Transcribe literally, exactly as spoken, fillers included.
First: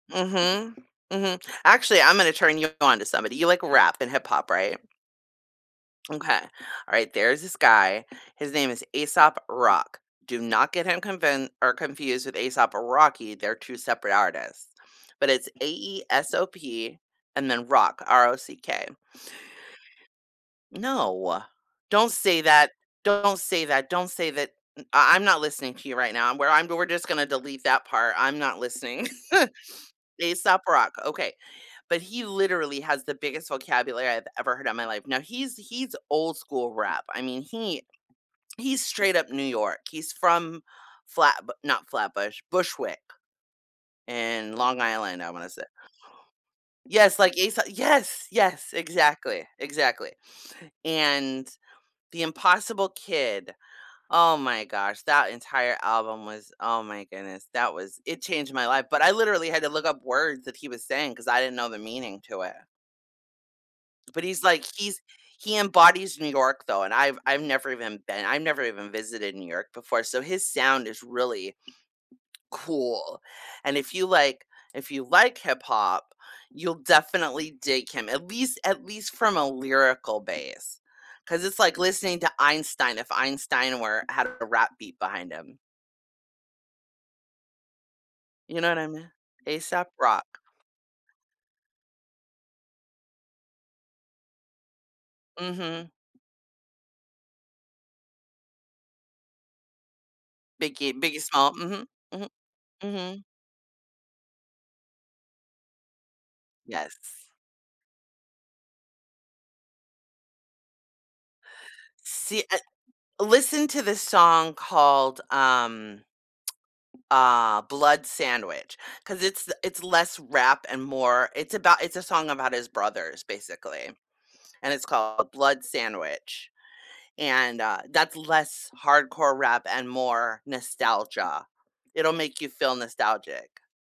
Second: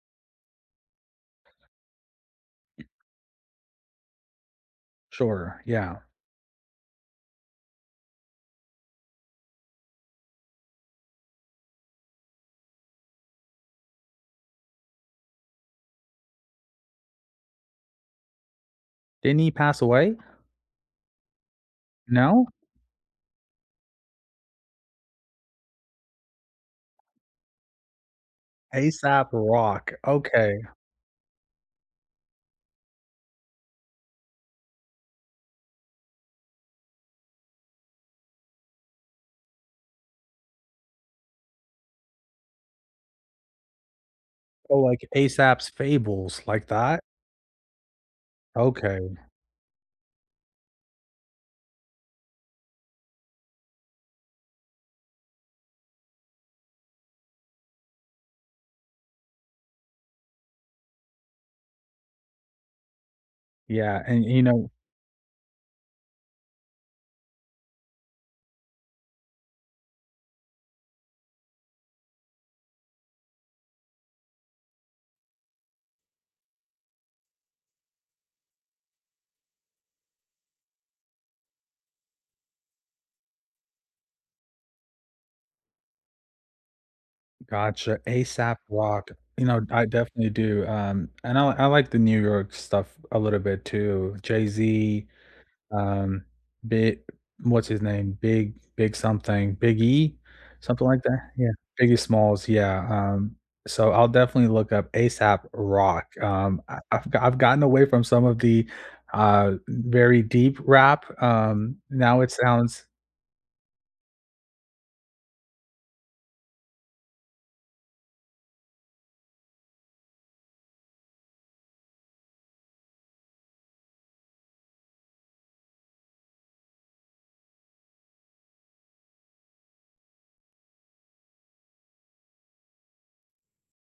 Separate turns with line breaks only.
Mhm, mhm. Actually, Imma na turn you on to somebody. You like rap and hip hop, right?
Sure. Yeah.
M'kay. Alright, there's this guy, his name is Aesop Rock. Do not get him convin or confused with A$AP Rocky, they're two separate artists. But it's A-E-S-O-P and then rock, R-O-C-K.
Didn't he pass away?
No, don't say
No?
that. Don't say that don't say that m I I'm not listening to you right now, I'm where I'm we're just gonna delete that part, I'm not listening.
Aesop Rock, okay.
Aesop Rock, okay. But he literally has the biggest vocabulary I've ever heard in my life. Now he's he's old-school rap. I mean, he he's straight up New York. He's from Flatbu not Flatbush, Bushwick, in Long
Oh, like
Island, I wanna say
Aesop's fables, like that?
Yes, like, Aeso yes, yes,
Okay.
exactly, exactly, and The Impossible Kid. Oh my gosh, that entire album was, oh my goodness, that was it changed my life, but I literally had to look up words that he was saying, 'cause I didn't know the meaning to it.
Yeah,
But
and, y
he's
you
like,
know
he's he embodies New York though, and I've I've never even been I'm never even visited New York before. So, his sound is really cool, and if you like if you like hip hop, you'll definitely dig him, at least at least from a lyrical base. 'Cause it's like listening to Einstein, if Einstein were had a rap beat behind him.
Gotcha, a-sap
You know what I me
walk. You know, d I
Aesop
definitely
Rock.
do, um, and I l like the New York stuff a little bit too, Jay-Z,
Mhm.
um, Bi what's his name? Big, Big something, Biggie? Something
Biggie,
like
Biggie
that, yeah
Smalls, mhm,
Biggie
mhm.
Smalls, yeah,
Mhm.
um, so I'll definitely look up A$AP Rock, um, I I've
Yes.
I've gotten away from some of the, uh, very deep rap, um, now it
See, I
sounds
listen to this song called, um, uh, Blood Sandwich, 'cause it's the it's less rap and more it's about it's a song about his brothers basically, and it's called Blood Sandwich, and, uh, that's less hardcore rap and more nostalgia. It'll make you feel nostalgic.